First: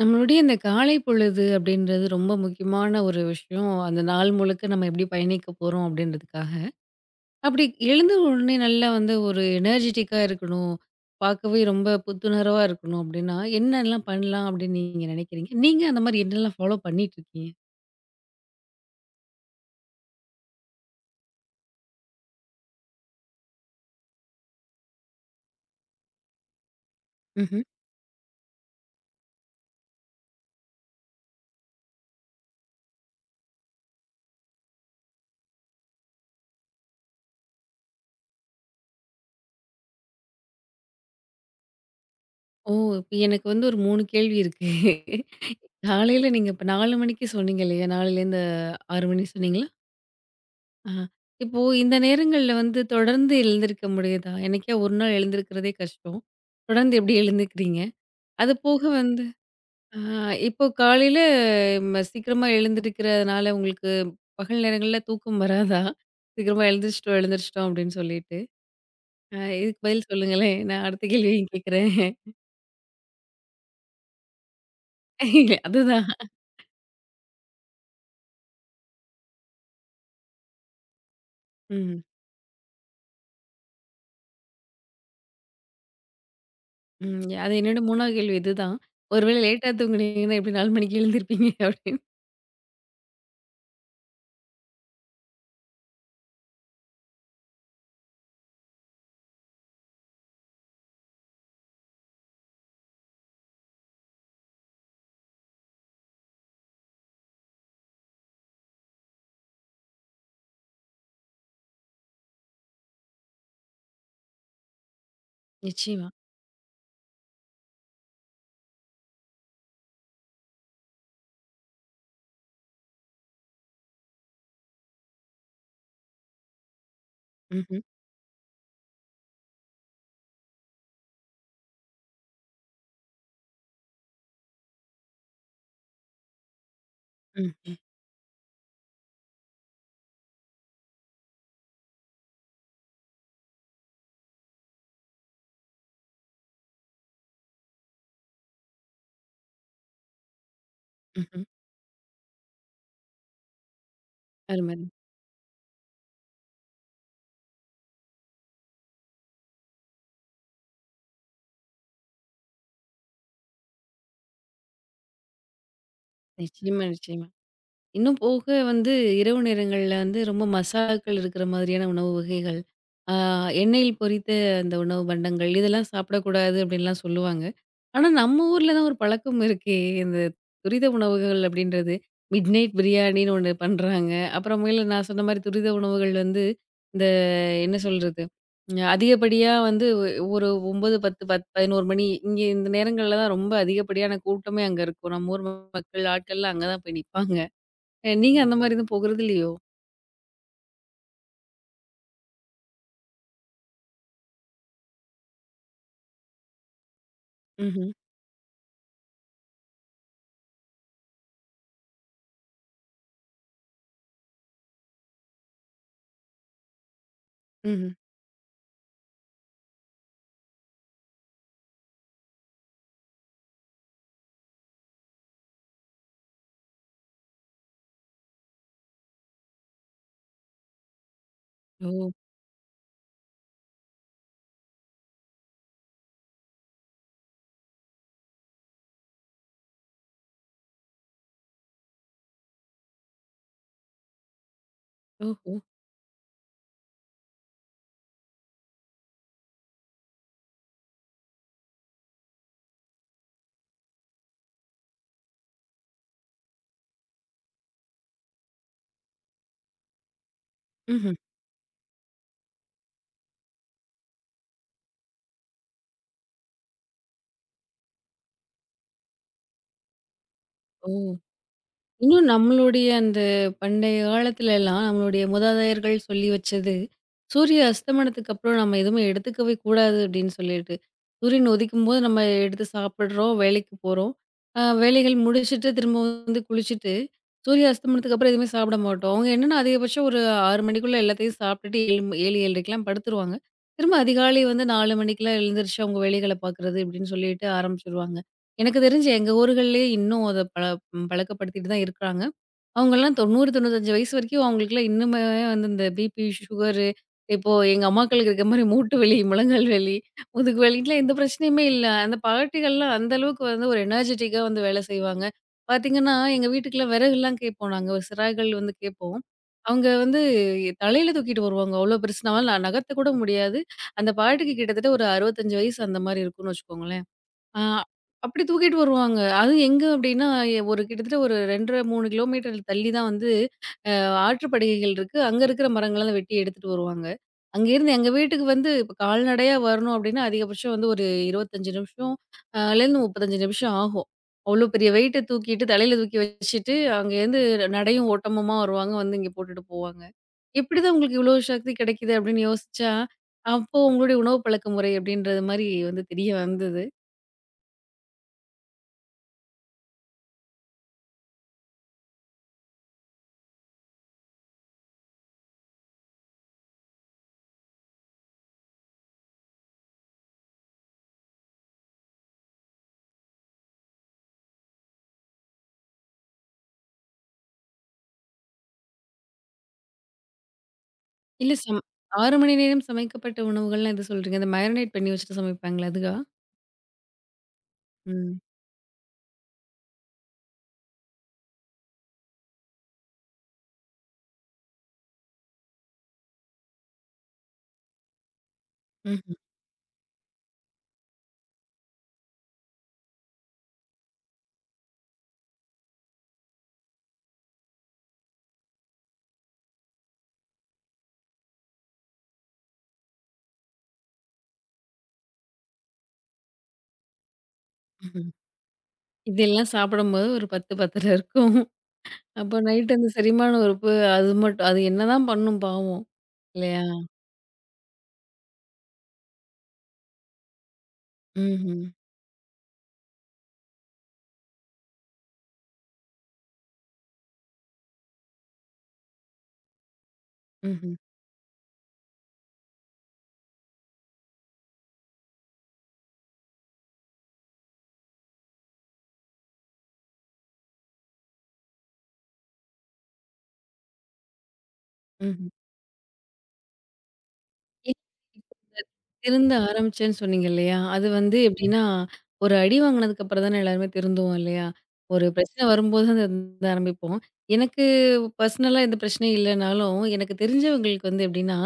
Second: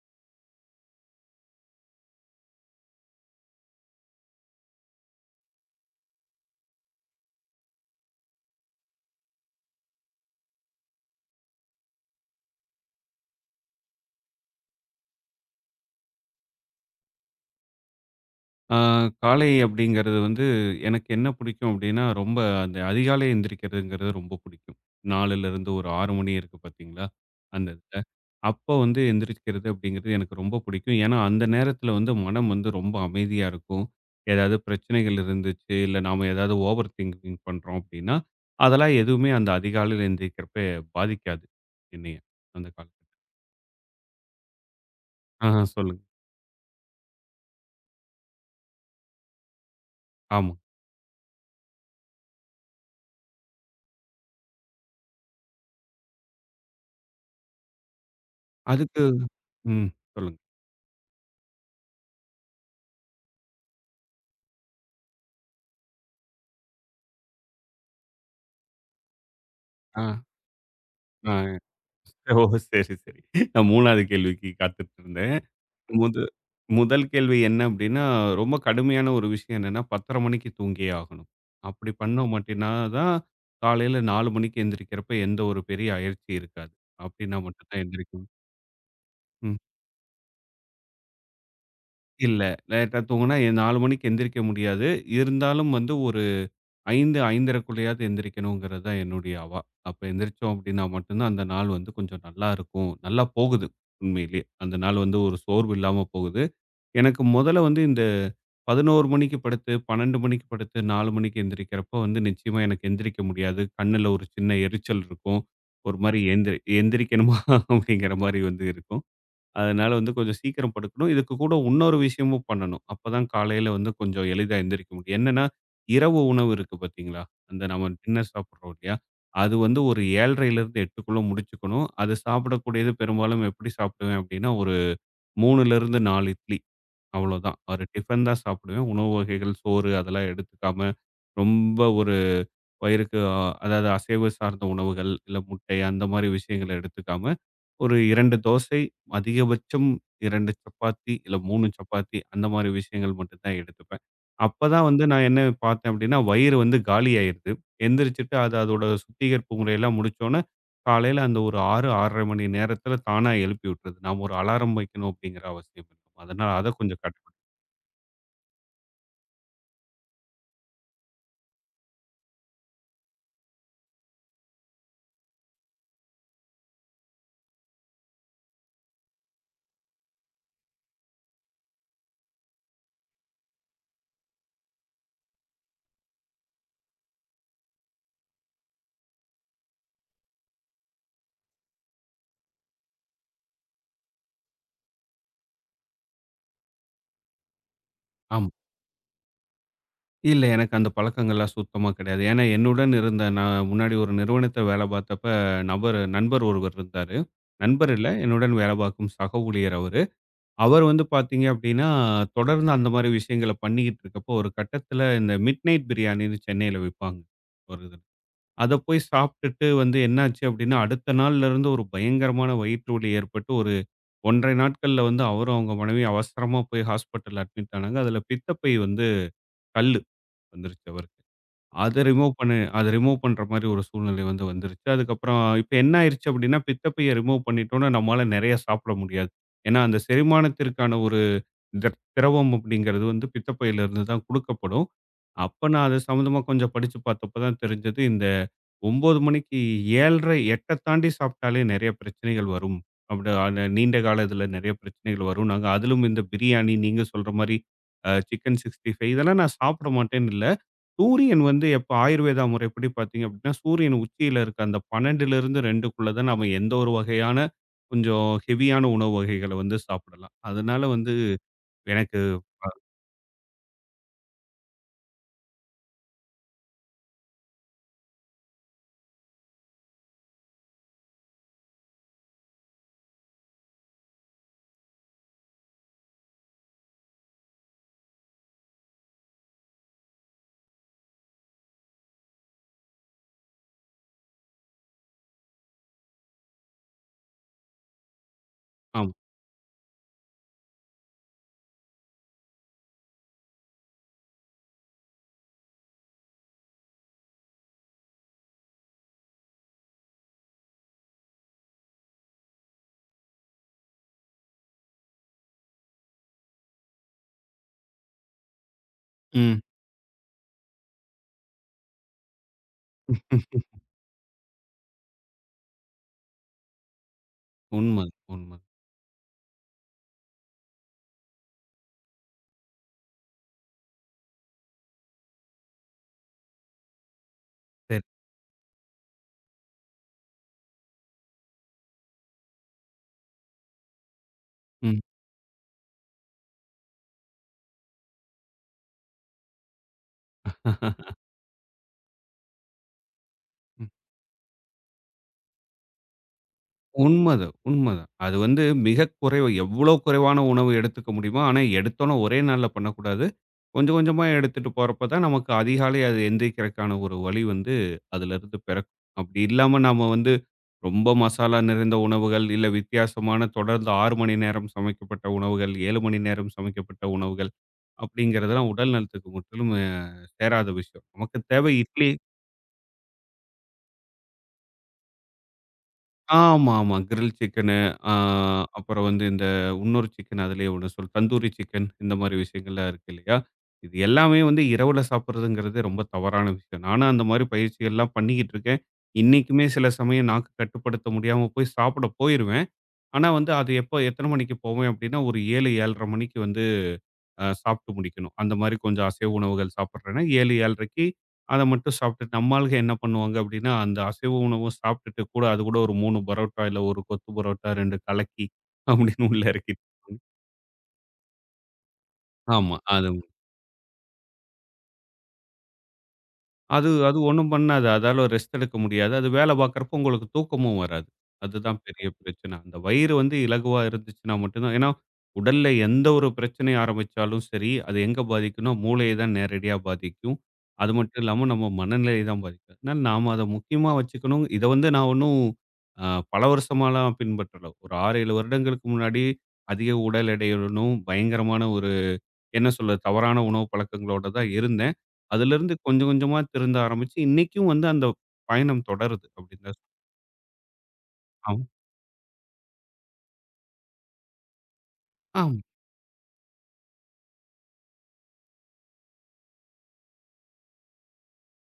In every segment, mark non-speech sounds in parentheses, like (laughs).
நம்மளுடைய இந்த காலை பொழுது அப்படின்றது ரொம்ப முக்கியமான ஒரு விஷயம். அந்த நாள் முழுக்க நம்ம எப்படி பயணிக்க போறோம் அப்படின்றதுக்காக. அப்படி எழுந்த உடனே நல்லா வந்து ஒரு எனர்ஜிட்டிக்கா இருக்கணும். பார்க்கவே ரொம்ப புத்துணர்வா இருக்கணும் அப்படின்னா, என்னெல்லாம் பண்ணலாம் அப்படின்னு நீங்க நினைக்கிறீங்க? நீங்க அந்த மாதிரி என்னெல்லாம் ஃபாலோ பண்ணிட்டு இருக்கீங்க? ஆ, காலை அப்படிங்கிறது வந்து எனக்கு என்ன பிடிக்கும் அப்படின்னா, ரொம்ப அந்த அதிகாலை எந்திரிக்கிறதுங்கிறது ரொம்ப பிடிக்கும். 4லேருந்து ஒரு 6 மணி இருக்கு பார்த்தீங்களா? ம்ஹ்ம். அந்த இதுல. அப்போ வந்து எந்திரிக்கிறது அப்படிங்கிறது எனக்கு ரொம்ப பிடிக்கும். ஏன்னா, அந்த நேரத்தில வந்து மனம் வந்து ரொம்ப அமைதியா இருக்கும். ஏதாவது பிரச்சனைகள் இருந்துச்சு, இல்ல நாம ஏதாவது ஓவர் திங்கிங் பண்றோம் அப்படின்னா, அதெல்லாம் எதுவுமே அந்த அதிகாலையில எந்திரிக்கிறப்ப பாதிக்காது என்னைய, அந்த ஓ! காலத்துல. இப்ப எனக்கு வந்து ஒரு 3 கேள்வி இருக்கு. ஆ சொல்லுங்க. காலையில நீங்க இப்ப 4 மணிக்கு சொன்னீங்க இல்லையா? 4லேருந்து 6 மணி சொன்னீங்களா? ஆமா. ஆ. இப்போ இந்த நேரங்கள்ல வந்து தொடர்ந்து எழுந்திருக்க முடியுதா? என்னைக்கா ஒரு நாள் எழுந்திருக்கிறதே கஷ்டம். தொடர்ந்து எப்படி எழுந்துக்கிறீங்க? அது போக அதுக்கு வந்து ம். ஆ சொல்லுங்க. இப்போ காலையில சீக்கிரமா எழுந்திருக்கிறதுனால உங்களுக்கு பகல் நேரங்கள்ல தூக்கம் வராதா? சீக்கிரமா எழுந்திரிச்சிட்டோம் எழுந்திரிச்சிட்டோம் அப்படின்னு சொல்லிட்டு. இதுக்கு ஆ, பதில் சொல்லுங்களேன். நான் அடுத்த ஆ. கேள்வியும் கேட்கிறேன். ஓ! சரி, சரி. நான் 3வது கேள்விக்கு காத்துட்டு இருந்தேன். அதுதான். முது முதல் கேள்வி என்ன அப்டின்னா, ரொம்ப கடுமையான ஒரு விஷயம் என்னன்னா, 10:30 மணிக்கு தூங்கியே ஆகணும். அப்டி ம். பண்ணோம் மாட்டினா தான், காலையில 4 மணிக்கு எந்திரிக்கிறப்ப எந்த ஒரு பெரிய அயற்சி இருக்காது. ம். அப்டின்னா அது மட்டும் என்னோட தான் 3வது எந்திரிக்கணும். கேள்வி இதுதான். ஒருவேளை ம். லேட்டா தூங்குனீங்கன்னா எப்படி 4 மணிக்கு எழுந்திருப்பீங்க அப்படின்னு. இல்ல. லேட்டா தூங்குனா 4 மணிக்கு எந்திரிக்க முடியாது. இருந்தாலும் வந்து ஒரு 5, 5 1/2க்குள்ளயாவது எந்திரிக்கணுங்கிறது தான் என்னுடைய அவா. அப்ப எந்திரிச்சோம் அப்படின்னா மட்டும் தான் அந்த நாள் வந்து கொஞ்சம் நல்லா இருக்கும். நல்லா போகுது உண்மையிலேயே. அந்த நாள் வந்து ஒரு சோர்வு இல்லாம போகுது. எனக்கு முதல்ல வந்து இந்த 11 மணிக்கு படுத்து, 12 மணிக்கு படுத்து 4 மணிக்கு எந்திரிக்கிறப்போ வந்து நிச்சயமா எனக்கு எந்திரிக்க முடியாது. கண்ணுல ஒரு சின்ன எரிச்சல் இருக்கும். ஒரு நிச்சயமா. மாரி எந்திரிக்கணுமா (laughs) அப்படிங்கிற மாரி வந்து இருக்கும். அதனால வந்து கொஞ்சம் சீக்கிரம் படுக்கணும். இதுக்கு கூட இன்னொரு விஷயமும் பண்ணணும். அப்பதான் காலையில வந்து கொஞ்சம் எளிதா எந்திரிக்க முடியும். என்னன்னா, இரவு உணவு இருக்கு பார்த்தீங்களா? அந்த ம்ஹ்ம். நம்ம டின்னர் சாப்பிடுறோம் இல்லையா? அது வந்து ஒரு 7:30லேருந்து 8க்குள்ள முடிச்சுக்கணும். அது சாப்பிடக்கூடியது பெரும்பாலும் எப்படி சாப்பிடுவேன் அப்படின்னா, ஒரு 3லேருந்து 4 இட்லி அவ்வளோதான். ம். ஒரு டிஃபன் தான் சாப்பிடுவேன். உணவு வகைகள், சோறு அதெல்லாம் எடுத்துக்காம ரொம்ப ஒரு வயிறுக்கு அதாவது அசைவு சார்ந்த உணவுகள், இல்ல முட்டை அந்த மாரி விஷயங்கள எடுத்துக்காம, ஒரு 2 தோசை, அதிகபட்சம் 2 சப்பாத்தி, இல்ல ம்ஹ்ம். 3 சப்பாத்தி அந்த மாரி விஷயங்கள் மட்டும் தான் எடுத்துப்பேன். அரும. அப்பதான் வந்து நான் என்ன பார்த்தேன் அப்படின்னா, வயிறு வந்து காலியாயிருது. எந்திரிச்சுட்டு அது அதோட சுத்திகரிப்பு முறையெல்லாம் முடிச்சோனே, காலையில அந்த ஒரு 6, 6 1/2 மணி நேரத்தில தானா எழுப்பி விட்டுருது. நாம ஒரு அலாரம் வைக்கணும் அப்படிங்கிற அவசியம் இல்ல. அதனால அத நிச்சயமா, கொஞ்சம் நிச்சயமா. கட்டுப்படுத்த இன்னும் போக வந்து இரவு நேரங்கள்ல வந்து ரொம்ப மசாலாக்கள் இருக்கிற மாதிரியான உணவு வகைகள், ஆ எண்ணெயில் பொரித்த அந்த உணவு பண்டங்கள், இதெல்லாம் சாப்பிடக்கூடாது அப்படின்லாம் சொல்லுவாங்க. ஆனா, நம்ம ஊர்ல தான் ஒரு பழக்கம் இருக்கே, இந்த துரித உணவுகள் அப்படின்றது. மிட்நைட் பிரியாணின்னு ஒண்ணு பண்றாங்க. அப்புறமேலு நான் சொன்ன மாரி துரித உணவுகள் வந்து, இந்த என்ன சொல்றது? அதிகப்படியா வந்து ஒரு 9, 10, 10 11 மணி இங்கே இந்த நேரங்கள்ல தான் ரொம்ப அதிகப்படியான கூட்டமே அங்க இருக்கும். நம்ம ஊர் மக்கள் ஆட்கள்லாம் அங்க தான் போய் நிப்பாங்க. நீங்க ஆமா. அந்த மாரி எதுவும் போகுறது இல்லையோ? இல்ல. எனக்கு அந்த பழக்கங்கள்லாம் சுத்தமா கிடையாது. ஏன்னா என்னுடன் இருந்த நான் முன்னாடி ஒரு நிறுவனத்துல வேலை பார்த்தப்ப நண்பர் ஒருவர் இருந்தாரு. ம்ஹ்ம். நண்பர் இல்ல, என்னுடன் வேலை பார்க்கும் சக ஊழியர் அவரு. அவர் வந்து பார்த்தீங்க அப்டின்னா, தொடர்ந்து அந்த மாரி விஷயங்கள பண்ணிக்கிட்டு இருக்கப்போ, ஒரு கட்டத்துல இந்த மிட் நைட் பிரியாணின்னு சென்னையில விப்பாங்க. ஒரு ம்ஹ்ம். இது. அத போய் சாப்ட்டுட்டு வந்து என்னாச்சு அப்டின்னா, அடுத்த நாள்லருந்து ஒரு பயங்கரமான வயிற்று வலி ஏற்பட்டு, ஒரு 1 1/2 நாட்கள்ல வந்து அவரும், அவங்க மனைவியும் அவசரமா போய் ஹாஸ்பிட்டல்ல அட்மிட் ஆனாங்க. அதுல பித்தப்பை வந்து கல்லு வந்துருச்சு அவருக்கு. ஓ! அத ரிமூவ் பண்ற மாரி ஒரு சூழ்நிலை வந்து வந்துருச்சு. அதுக்கப்புறம் இப்ப என்ன ஆயிருச்சு அப்டின்னா, பித்தப்பைய ரிமூவ் பண்ணிட்டோம்னா, நம்மால நெறைய சாப்பிட முடியாது. ஏன்னா, அந்த செரிமானத்திற்கான ஒரு திர திரவம் அப்டிங்கிறது வந்து பித்தப்பையில இருந்து தான் குடுக்கப்படும். ஓஹோ! அப்ப நான் அது சம்மந்தமா கொஞ்சம் படிச்சு பார்த்தப்ப தான் தெரிஞ்சது இந்த 9 மணிக்கு 7:30 8 தாண்டி சாப்பிட்டாலே நெறைய பிரச்சனைகள் வரும். அப்படி ஆன நீண்ட கால இதுல நெறைய பிரச்சனைகள் வரும். நாங்க அதிலும் இந்த பிரியாணி, நீங்க சொல்ற மாரி சிக்கன் 65 இதெல்லாம் நான் சாப்பிட மாட்டேன்னு இல்ல. ம்ஹ்ம். சூரியன் வந்து எப்ப ஆயுர்வேதா முறைப்படி பார்த்தீங்க அப்படின்னா, சூரியன் உச்சியில இருக்க அந்த 12லிருந்து 2க்குள்ள தான் நாம எந்த ஒரு வகையான கொஞ்சம் ஹெவியான உணவு வகைகள வந்து சாப்பிடலாம். அதனால ஓ! வந்து எனக்கு இன்னும் நம்மளுடைய அந்த பண்டைய காலத்துல எல்லாம் நம்மளுடைய மூதாதையர்கள் சொல்லி வச்சது, சூரிய அஸ்தமனத்துக்கு அப்புறம் நம்ம எதுவுமே எடுத்துக்கவே கூடாது அப்படின்னு சொல்லிட்டு. சூரியன் உதிக்கும்போது நம்ம எடுத்து சாப்பிடுறோம், வேலைக்கு போறோம். வேலைகள் முடிச்சுட்டு திரும்ப வந்து குளிச்சுட்டு, சூரிய அஸ்தமனத்துக்கு அப்புறம் எதுவுமே சாப்பிட மாட்டோம். அவங்க என்னன்னா அதிகபட்சம் ஒரு 6 மணிக்குள்ள எல்லாத்தையும் சாப்பிட்டுட்டு 7, 7:30க்கெல்லாம் படுத்துருவாங்க. திரும்ப அதிகாலை வந்து 4 மணிக்கெல்லாம் எழுந்திரிச்சு அவங்க வேலைகள பார்க்குறது இப்படின்னு சொல்லிட்டு ஆரம்பிச்சுருவாங்க. எனக்கு தெரிஞ்சு ஆமா. எங்க ஊர்கள்லயே இன்னும் அத பழ ம் பழக்கப்படுத்திட்டு தான் இருக்காங்க. அவங்கலாம் 90, 95 வயசு வரைக்கும் அவங்களுக்குலாம் இன்னுமே வந்து இந்த பிபி, சுகரு இப்போ எங்க அம்மாக்களுக்கு இருக்க மாரி மூட்டு வலி, முழங்கால் வலி, முதுகு வலிக்குலாம் எந்த பிரச்சனையுமே இல்ல. அந்த பாட்டிகள்லாம் அந்த அளவுக்கு வந்து ஒரு எனர்ஜெட்டிக்கா வந்து வேலை செய்வாங்க. பார்த்தீங்கன்னா, எங்க வீட்டுக்குலாம் விறகுலாம் கேட்போம் நாங்க. சிராய்கள் வந்து கேட்போம். ம். அவங்க வந்து தலையில தூக்கிட்டு வருவாங்க. அவ்ளோ பெருசு நம்மளால நகர்த்த கூட முடியாது. அந்த பாட்டிக்கு கிட்டத்தட்ட ஒரு 65 வயசு அந்த மாரி இருக்கும்னு வச்சுக்கோங்களேன். ஆ, உண்ம, அப்படி உண்ம. தூக்கிட்டு வருவாங்க. அதுவும் எங்க அப்படின்னா, ஒரு கிட்டத்தட்ட ஒரு 2 1/2, 3 கிலோமீட்டர் தள்ளி தான் வந்து அ ஆற்றுப்படுகைகள் இருக்கு. அங்க இருக்கிற மரங்களலாம் வெட்டி எடுத்துட்டு வருவாங்க. அங்கேருந்து சரி. எங்க வீட்டுக்கு வந்து இப்ப கால்நடையா வரணும் அப்படின்னா, அதிகபட்சம் வந்து ஒரு 25 நிமிஷம் லேருந்து 35 நிமிஷம் ஆகும். அவ்வளோ பெரிய ம். வெயிட்ட தூக்கிட்டு, தலையில தூக்கி வச்சுட்டு, அங்கேருந்து நடையும் ஓட்டமுமா வருவாங்க, வந்து இங்கே போட்டுட்டு போவாங்க. "எப்படிதான் உங்களுக்கு இவ்வளோ சக்தி கிடைக்குது?" அப்படின்னு யோசிச்சா, அப்போ உங்களுடைய உணவு பழக்க முறை அப்படின்றது மாரி வந்து தெரிய வந்தது. உண்மதான், உண்மதான். அது வந்து மிக குறைவு. எவ்வளோ குறைவான உணவு எடுத்துக்க முடியுமோ, ஆனா எடுத்தோனே ஒரே நாள்ல பண்ணக்கூடாது. கொஞ்சம் கொஞ்சமா எடுத்துட்டு போறப்ப தான் நமக்கு அதிகாலை அது எந்திரிக்கிறதுக்கான ஒரு வழி வந்து அதிலிருந்து பிறக்கும். அப்படி இல்லாம நாம வந்து ரொம்ப மசாலா நிறைந்த உணவுகள், இல்ல வித்தியாசமான தொடர்ந்து 6 மணி நேரம் சமைக்கப்பட்ட உணவுகள், 7 மணி நேரம் சமைக்கப்பட்ட உணவுகள் அப்படிங்கிறதெல்லாம் உடல் நலத்துக்கு முற்றிலும் சேராத விஷயம். நமக்கு இல்ல தேவை சம் இட்லி 6 மணி நேரம் சமைக்கப்பட்ட உணவுகள்லாம் எது சொல்றீங்க? இந்த மேரினேட் பண்ணி வச்சுட்டு சமைப்பாங்களே அதுவா? ஆமா, ஆமா. கிரில் சிக்கனு, ஆ ம். அப்புறம் வந்து இந்த இன்னொரு சிக்கன் அதிலேயே ஒண்ணு சொல் தந்தூரி சிக்கன் இந்த மாரி விஷயங்கள்லாம் இருக்கு இல்லையா? இது எல்லாமே வந்து இரவுல சாப்பிடுறதுங்கிறதே ரொம்ப தவறான விஷயம். நானும் அந்த மாரி பயிற்சிகள்லாம் பண்ணிக்கிட்டு இருக்கேன். ம்ஹ்ம், இன்னைக்குமே சில சமயம் நாக்கு கட்டுப்படுத்த முடியாம போய் சாப்பிட போயிருவேன். ஆனா வந்து அது எப்போ எத்தன மணிக்கு போவேன் அப்டின்னா, ஒரு 7, 7:30 மணிக்கு வந்து சாப்பிட்டு முடிக்கணும். அந்த மாரி கொஞ்சம் அசைவ உணவுகள் சாப்பிடுறேன்னா 7, 7:30க்கு அத மட்டும் சாப்பிட்டுட்டு நம்ம ஆளுங்க என்ன பண்ணுவாங்க அப்படின்னா, அந்த அசைவ உணவும் சாப்பிட்டுட்டு கூட அது கூட ஒரு 3 பரோட்டா, இல்ல ஒரு கொத்து பரோட்டா, 2 ம்ஹ்ம். கலக்கி அப்படின்னு உள்ள இதெல்லாம் இறக்கிட்டு சாப்பிடும்போது ஒரு 10, 10:30 இருக்கும். அப்போ ஆமா. நைட் அது அந்த செரிமான உறுப்பு அது மட்டும் அது என்னதான் பண்ணும் பாவம் இல்லையா? அது அது ஒண்ணும் பண்ணாது. அதால ரெஸ்ட் எடுக்க முடியாது. அது வேல பார்க்கறப்போ உங்களுக்கு தூக்கமும் வராது. அதுதான் ம்ஹ்ம், பெரிய பிரச்சனை. அந்த வயிறு வந்து இலகுவா இருந்துச்சுன்னா மட்டும் தான் ஏன்னா, உடல்ல எந்த ஒரு பிரச்சனை ஆரம்பிச்சாலும் சரி, அது எங்க பாதிக்கும்னா, மூளைய தான் நேரடியா பாதிக்கும். அது ம்ஹ்ம், மட்டும் இல்லாம நம்ம மனநிலைய தான் பாதிக்கும். அதனால நாம அத முக்கியமா வச்சுக்கணும். இத வந்து நான் ஒண்ணும் அ பல வருஷமாலாம் பின்பற்றல. ஒரு 6, 7 வருடங்களுக்கு முன்னாடி அதிக உடல் எடையுடனும் பயங்கரமான ஒரு என்ன சொல்ல தவறான உணவு பழக்கங்களோட தான் இருந்தேன். ம்ஹ்ம். அதிலிருந்து கொஞ்சம் கொஞ்சமா திருந்த ஆரம்பிச்சு, இன்னைக்கும் வந்து இ- அந்த இப்ப பயணம் தொடருது திருந்த அப்படின்னு தான் சொல்லணும். ஆரம்பிச்சேன்னு சொன்னீங்க இல்லையா? அது வந்து ஆமா, எப்டின்னா, ஒரு அடி வாங்குனதுக்கு அப்புறம் தானே எல்லாருமே திருந்துவோம் இல்லையா? ஒரு ஆமா. பிரச்சனை வரும்போது தான் திருந்த ஆரம்பிப்போம். எனக்கு பர்சனலா எந்த பிரச்சனையும் இல்லனாலும், எனக்கு தெரிஞ்சவங்களுக்கு வந்து எப்டின்னா,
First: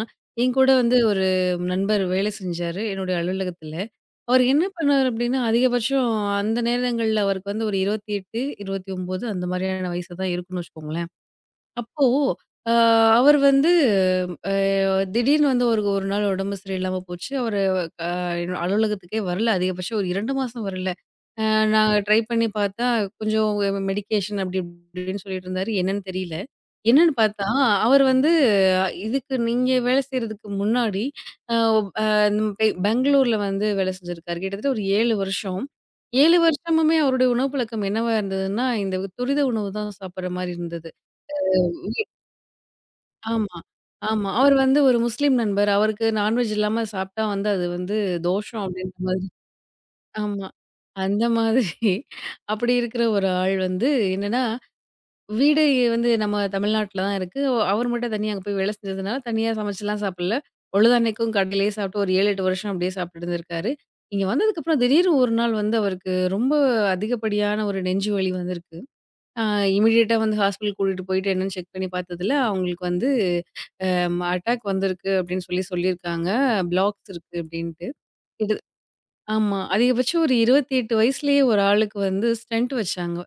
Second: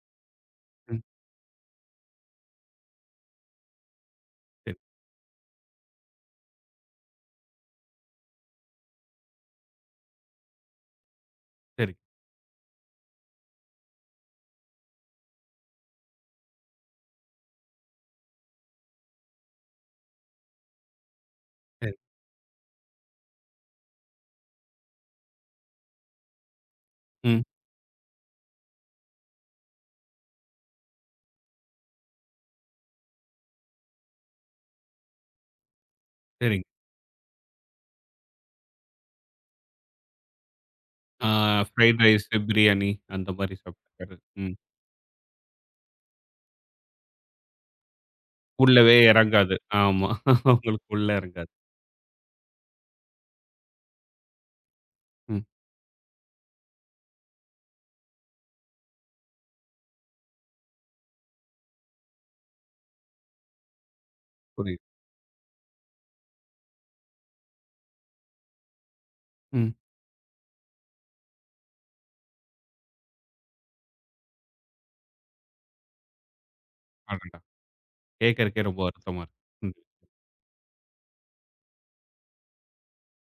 என் கூட வந்து ம். ஒரு நண்பர் வேலை செஞ்சாரு என்னுடைய அலுவலகத்தில. அவர் என்ன சரி, பண்ணாரு அப்டின்னா, அதிகபட்சம் அந்த நேரங்கள்ல அவருக்கு வந்து ஒரு 28, 29 அந்த மாரியான வயசு தான் இருக்கும்னு வச்சுக்கோங்களேன். சரி, அப்போ, அ அவர் வந்து அ திடீர்னு வந்து அவருக்கு ஒரு நாள் உடம்பு சரியில்லாம போச்சு. அவரு அலுவலகத்துக்கே வரல. அதிகபட்சம் ஒரு 2 மாசம் வரல. அ சரி. நான் ம். ட்ரை பண்ணி பார்த்தா, கொஞ்சம் மெடிகேஷன் அப்படி இப்படின்னு சொல்லிட்டு இருந்தாரு. என்னன்னு தெரியல. என்னன்னு ம். பார்த்தா, அவர் வந்து இதுக்கு நீங்க வேலை செய்றதுக்கு முன்னாடி, அ அ பெங்களூர்ல வந்து வேலை செஞ்சிருக்காரு. கிட்டத்தட்ட ஒரு 7 வருஷம். 7 சரிங்க. வருஷமுமே அவருடைய உணவு பழக்கம் என்னவா இருந்ததுன்னா, இந்த துரித உணவு தான் சாப்பிடுற மாரி இருந்தது. ஆ ஃப்ரைட் ரைஸ், பிரியாணி அந்த ஆமா. மாரி சாப்பிட்டுக்கறது. ஆமா. அவர் ம். வந்து ஒரு முஸ்லீம் நண்பர். அவருக்கு நான்வெஜ் இல்லாம சாப்ட்டா வந்து அது வந்து தோஷம் உள்ளவே அப்டின்ற மாதிரி. இறங்காது. ஆமா. ஆமா. உங்களுக்கு உள்ள அந்த இறங்காது. மாதிரி அப்படி இருக்கிற ஒரு ஆள் வந்து என்னன்னா, ம். வீடு வந்து நம்ம தமிழ்நாட்ல தான் இருக்கு. அவர் மட்டும் தனியா அங்க போய் வேலை செஞ்சதுனால, தனியா சமைச்சுலாம் சாப்பிடல. பொழுதன்னைக்கும் கடையிலேயே சாப்ட்டு ஒரு 7, 8 வருஷம் அப்படியே சாப்ட்டு இருந்திருக்காரு. இங்க வந்ததுக்கப்புறம் புரியுது. திடீர்னு ஒரு நாள் வந்து அவருக்கு ரொம்ப அதிகப்படியான ஒரு நெஞ்சு வலி வந்திருக்கு. அ ம். இமிடியேட்டா வந்து ஹாஸ்பிட்டல் கூட்டிட்டு போயிட்டு என்னன்னு செக் பண்ணி பார்த்ததுல, அவங்களுக்கு வந்து அட்டாக் வந்திருக்கு அப்படின்னு சொல்லியிருக்காங்க. ப்ளாக்ஸ் இருக்கு அடடா! அப்படின்ட்டு. இது கேட்கறக்கே ரொம்ப வருத்தமா இருக்கு. ஆமா. ம். அதிகபட்சம் ஒரு 28 வயசுலயே ஒரு ஆளுக்கு வந்து ஸ்டென்ட் வச்சாங்க.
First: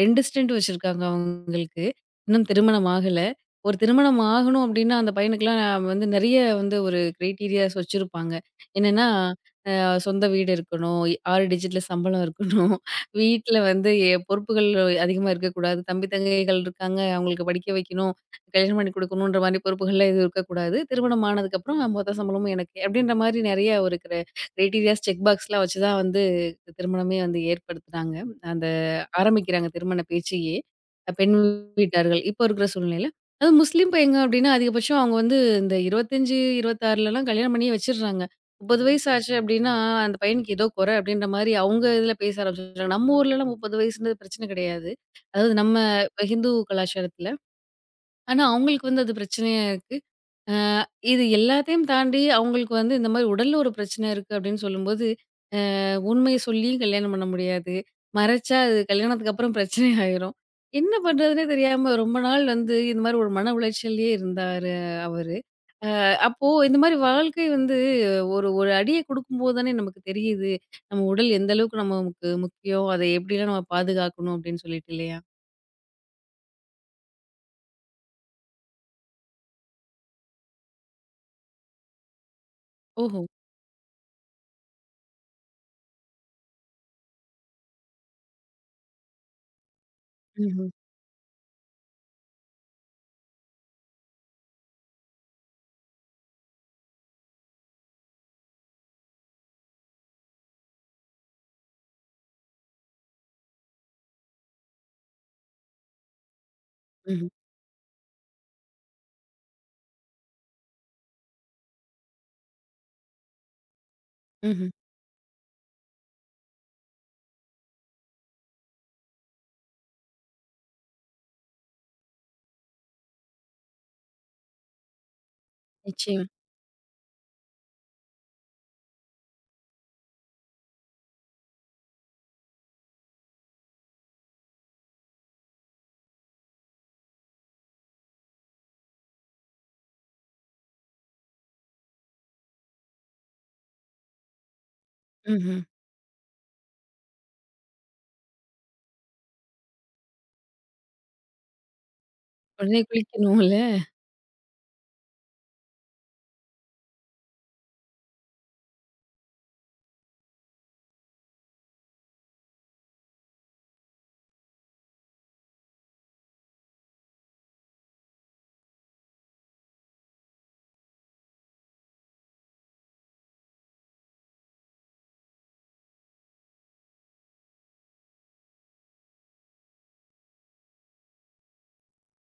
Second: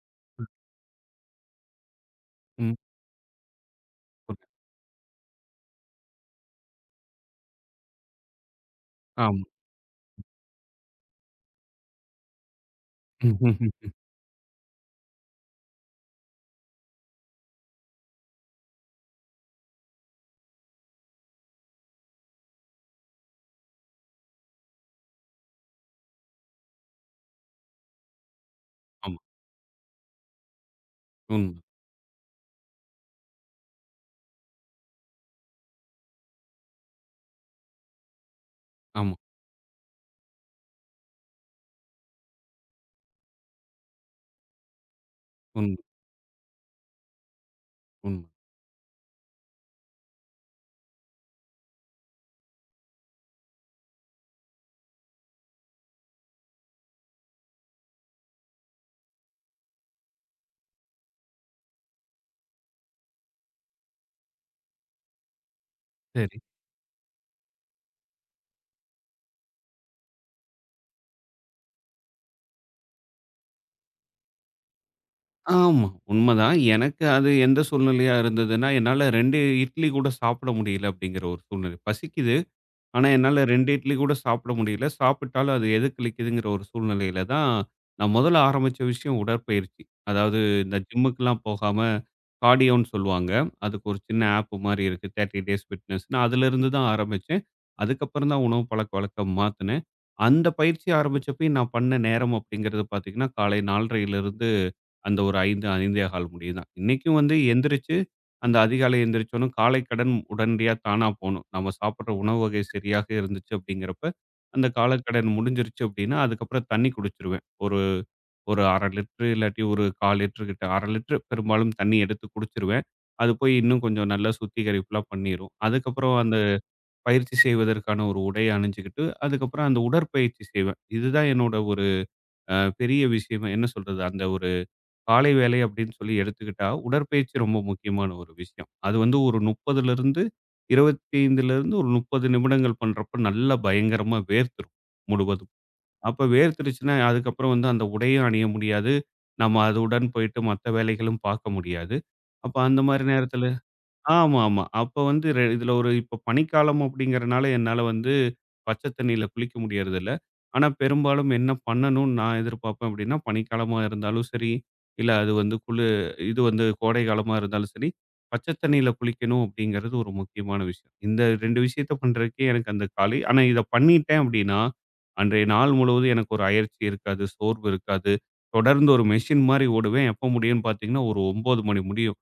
2 ம். ஸ்டென்ட் வச்சிருக்காங்க அவங்களுக்கு. இன்னும் ம். திருமணம் ஆகல. ஒரு திருமணம் புரியுது. ஆகணும் அப்படின்னா, அந்த பையனுக்கெல்லாம் நான் வந்து நெறைய வந்து ஒரு கிரைட்டீரியாஸ் வச்சிருப்பாங்க. என்னன்னா ஆமா. சொந்த வீடு இருக்கணும். 6 டிஜிட்ல சம்பளம் இருக்கணும். (laughs) (laughs) ம், வீட்ல ம், வந்து ம். பொறுப்புகள் அதிகமா இருக்கக்கூடாது. தம்பி, தங்கைகள் இருக்காங்க. அவங்களுக்கு படிக்க வைக்கணும். கல்யாணம் பண்ணி குடுக்கணுன்ற மாரி பொறுப்புகள்லாம் எதுவும் இருக்கக்கூடாது. திருமணம் ஆனதுக்கப்புறம் மொத்த சம்பளமும் எனக்கு. அப்படின்ற மாரி நெறைய ஒரு கிரைட்டீரியாஸ், செக் பாக்ஸ்லாம் வச்சு தான் வந்து திருமணமே வந்து ஏற்படுத்துனாங்க. ஆமா. ஆரம்பிக்கிறாங்க திருமண பேச்சையே. பெண் உண்ம. வீட்டார்கள் இப்போ இருக்கிற சூழ்நிலையில. அதுவும் முஸ்லீம் பையங்க அப்டின்னா அதிகபட்சம் அவங்க வந்து இந்த 25, 26லலாம் கல்யாணம் பண்ணியே வச்சுடுறாங்க. 30 வயசு ஆமா. ஆச்சு அப்டின்னா, அந்த பையனுக்கு ஏதோ குறை அப்டின்ற மாரி அவங்க இதுல பேச ஆரம்பிச்சுடுறாங்க. நம்ம ஊர்லலாம் 30 வயசுன்றது பிரச்சனை கிடையாது. அதாவது நம்ம உண்ம. ஹிந்து கலாச்சாரத்துல. உண்ம. ஆனா அவங்களுக்கு வந்து அது பிரச்சனையா இருக்கு. அ இது எல்லாத்தையும் தாண்டி அவங்களுக்கு வந்து இந்த மாரி உடல்ல ஒரு பிரச்சனை இருக்கு அப்டின்னு சொல்லும்போது, உண்மைய சொல்லி கல்யாணம் பண்ண முடியாது. மறைச்சா அது கல்யாணத்துக்கு அப்புறம் பிரச்சனை ஆயிரும். என்ன பண்றதுன்னே தெரியாம ரொம்ப நாள் வந்து இந்த மாரி ஒரு மன உளைச்சல்லயே இருந்தாரு அவரு. சரி. அப்போ இந்த மாரி வாழ்க்கை வந்து ஒரு ஒரு அடிய குடுக்கும்போது தானே நமக்கு தெரியுது. நம்ம உடல் எந்த அளவுக்கு நமக்கு முக்கியம். அத எப்படிலாம் நம்ம பாதுகாக்கணும் அப்படின்னு சொல்லிட்டு இல்லையா? ஆமா. உண்மதான். எனக்கு அது எந்த சூழ்நிலையா இருந்ததுன்னா, என்னால 2 இட்லி கூட சாப்பிட முடியல அப்படிங்கிற ஒரு சூழ்நிலை. பசிக்குது ஆனா, ஓஹோ! என்னால 2 இட்லி கூட சாப்பிட முடியல. சாப்பிட்டாலும் அது எதுக்களிக்குதுங்கிற ஒரு சூழ்நிலையில தான், நான் முதல்ல ஆரம்பிச்ச விஷயம் உடற்பயிற்சி. அதாவது ம்ஹ்ம். இந்த ஜிம்முக்குலாம் போகாம, கார்டியோன்னு சொல்லுவாங்க. அதுக்கு ஒரு சின்ன ஆப் மாரி இருக்கு. 30 டேஸ் ஃபிட்னஸ்ன்னு. அதிலிருந்து தான் ஆரம்பிச்சேன். அதுக்கப்புறம் தான் உணவு பழக்கவழக்கம் மாத்துனேன். அந்த பயிற்சி ஆரம்பிச்சப்பயும் நான் பண்ண நேரம் அப்படிங்கிறது பார்த்தீங்கன்னா, காலை 4:30லிருந்து அந்த ஒரு 5, 5:15 முடியும் தான். இன்னைக்கும் ம்ஹ்ம். வந்து எந்திரிச்சு அந்த அதிகாலை எந்திரிச்சோனே காலை கடன் உடனடியா தானா போணும். நம்ம சாப்பிடுற உணவு வகை சரியாக இருந்துச்சு அப்படிங்கிறப்ப, அந்த ம்ஹ்ம். கால கடன் முடிஞ்சிருச்சு அப்படின்னா, அதுக்கப்புறம் தண்ணி குடிச்சுருவேன். ஒரு ஒரு 1/2 லிட்டர் இல்லாட்டி ஒரு 1/4 லிட்டர் கிட்ட 1/2 லிட்டர் பெரும்பாலும் தண்ணி எடுத்து குடிச்சுருவேன். அது போய் இன்னும் கொஞ்சம் நல்லா சுத்திகரிப்புலாம் பண்ணிரும். அதுக்கப்புறம் நிச்சயமா. அந்த பயிற்சி செய்வதற்கான ஒரு உடைய அணிஞ்சுக்கிட்டு, அதுக்கப்புறம் அந்த உடற்பயிற்சி செய்வேன். இதுதான் என்னோட ஒரு பெரிய விஷயமா என்ன சொல்றது? அந்த ஒரு காலை வேலை அப்படின்னு சொல்லி எடுத்துக்கிட்டா, உடற்பயிற்சி ரொம்ப முக்கியமான ஒரு விஷயம். அது வந்து ஒரு 30லிருந்து 25லிருந்து ஒரு 30 நிமிடங்கள் பண்றப்ப நல்லா பயங்கரமா வேர்த்துரும் முழுவதும். ம்ஹ்ம். அப்ப வேர்த்துருச்சுன்னா, அதுக்கப்புறம் வந்து அந்த உடையும் அணிய முடியாது. நம்ம அதுவுடன் போயிட்டு மத்த வேலைகளும் பார்க்க முடியாது. அப்ப அந்த உடனே மாரி நேரத்தில குளிக்கணும்ல. ஆமாமா. அப்ப வந்து இதுல ஒரு இப்ப பனிக்காலம் அப்படிங்கிறனால என்னால வந்து பச்ச தண்ணீல குளிக்க முடியறதில்ல. ஆனா, பெரும்பாலும் என்ன பண்ணணும்னு நான் எதிர்பார்ப்பேன் அப்படின்னா, பனிக்காலமா இருந்தாலும் சரி, இல்ல அது வந்து இது வந்து கோடை காலமா இருந்தாலும் சரி, பச்ச தண்ணீல குளிக்கணும் அப்படிங்கிறது ஒரு முக்கியமான விஷயம். இந்த 2 விஷயத்த பண்றதுக்கே எனக்கு அந்த காலை ஆனா இத பண்ணிட்டேன் அப்படின்னா, அன்றைய நாள் முழுவதும் எனக்கு ஒரு அயர்ச்சி இருக்காது, சோர்வு இருக்காது. தொடர்ந்து ஒரு மெஷின் மாரி ஓடுவேன். எப்ப முடியும்னு பார்த்தீங்கன்னா, ஒரு 9 மணி முடியும்.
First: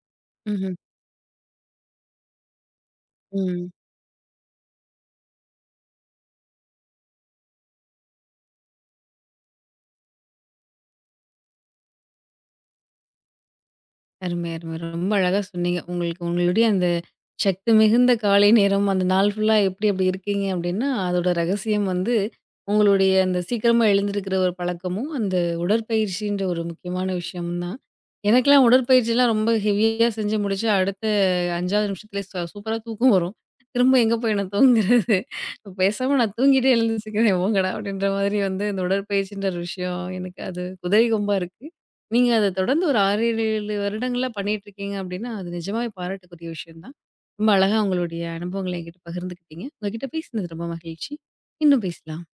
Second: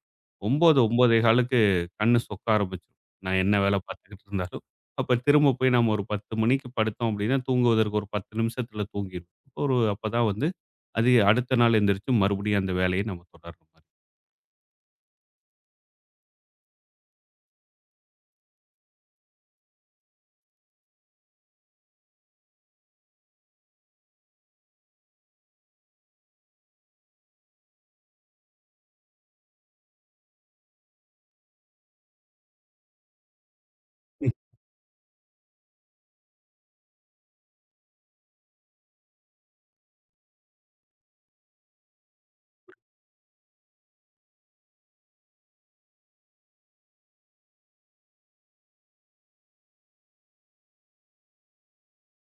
ம்ஹ்ம். 9, 9 1/4 கண்ணு சொக்க ஆரம்பிச்சுரும். நான் என்ன ம். வேலை பார்த்துக்கிட்டு இருந்தாலும். அப்ப திரும்ப போய் நாம ஒரு 10 மணிக்கு படுத்தோம் அப்படின்னா, தூங்குவதற்கு ஒரு 10 நிமிஷத்தில தூங்கிருவோம். ஒரு அப்பதான் வந்து அது அடுத்த நாள் எந்திரிச்சு மறுபடியும் அந்த வேலையை நம்ம தொடர்ற மாரி. அருமை, அருமை. ரொம்ப அழகா சொன்னீங்க. உங்களுக்கு உங்களுடைய அந்த சக்தி மிகுந்த காலை நேரம், அந்த நாள் ஃபுல்லா எப்படி அப்படி இருக்கீங்க அப்படின்னா, அதோட ரகசியம் வந்து உங்களுடைய அந்த சீக்கிரமா எழுந்திருக்கிற ஒரு பழக்கமும், அந்த உடற்பயிற்சின்ற ஒரு முக்கியமான விஷயமும் தான். எனக்கெல்லாம் உடற்பயிற்சிலாம் ரொம்ப ஹெவியா செஞ்சு முடிச்சா, அடுத்த 5வது நிமிஷத்துலயே சூப்பரா தூக்கம் வரும். திரும்ப எங்க ம். போய் நான் தூங்குறது? பேசாம நான் தூங்கிட்டே எழுந்துச்சுக்கிறேன் போங்கடா அப்படின்ற மாதிரி வந்து இந்த உடற்பயிற்சின்ற ஒரு விஷயம் எனக்கு அது குதிரை கொம்பா இருக்கு. நீங்க அத தொடர்ந்து ஒரு 6, 7 வருடங்களா பண்ணிட்டுருக்கீங்க அப்டின்னா, அது நிஜமாவே பாராட்டுக்குரிய விஷயம் தான். ரொம்ப அழகா உங்களுடைய அனுபவங்கள என்கிட்ட பகிர்ந்துக்கிட்டீங்க. உங்ககிட்ட பேசினது ரொம்ப மகிழ்ச்சி. இன்னும் பேசலாம்.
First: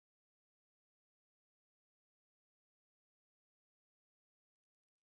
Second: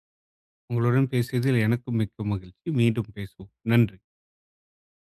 உங்களுடன் பேசியதில் எனக்கும் மிக்க மகிழ்ச்சி. மீண்டும் பேசுவோம். நன்றி.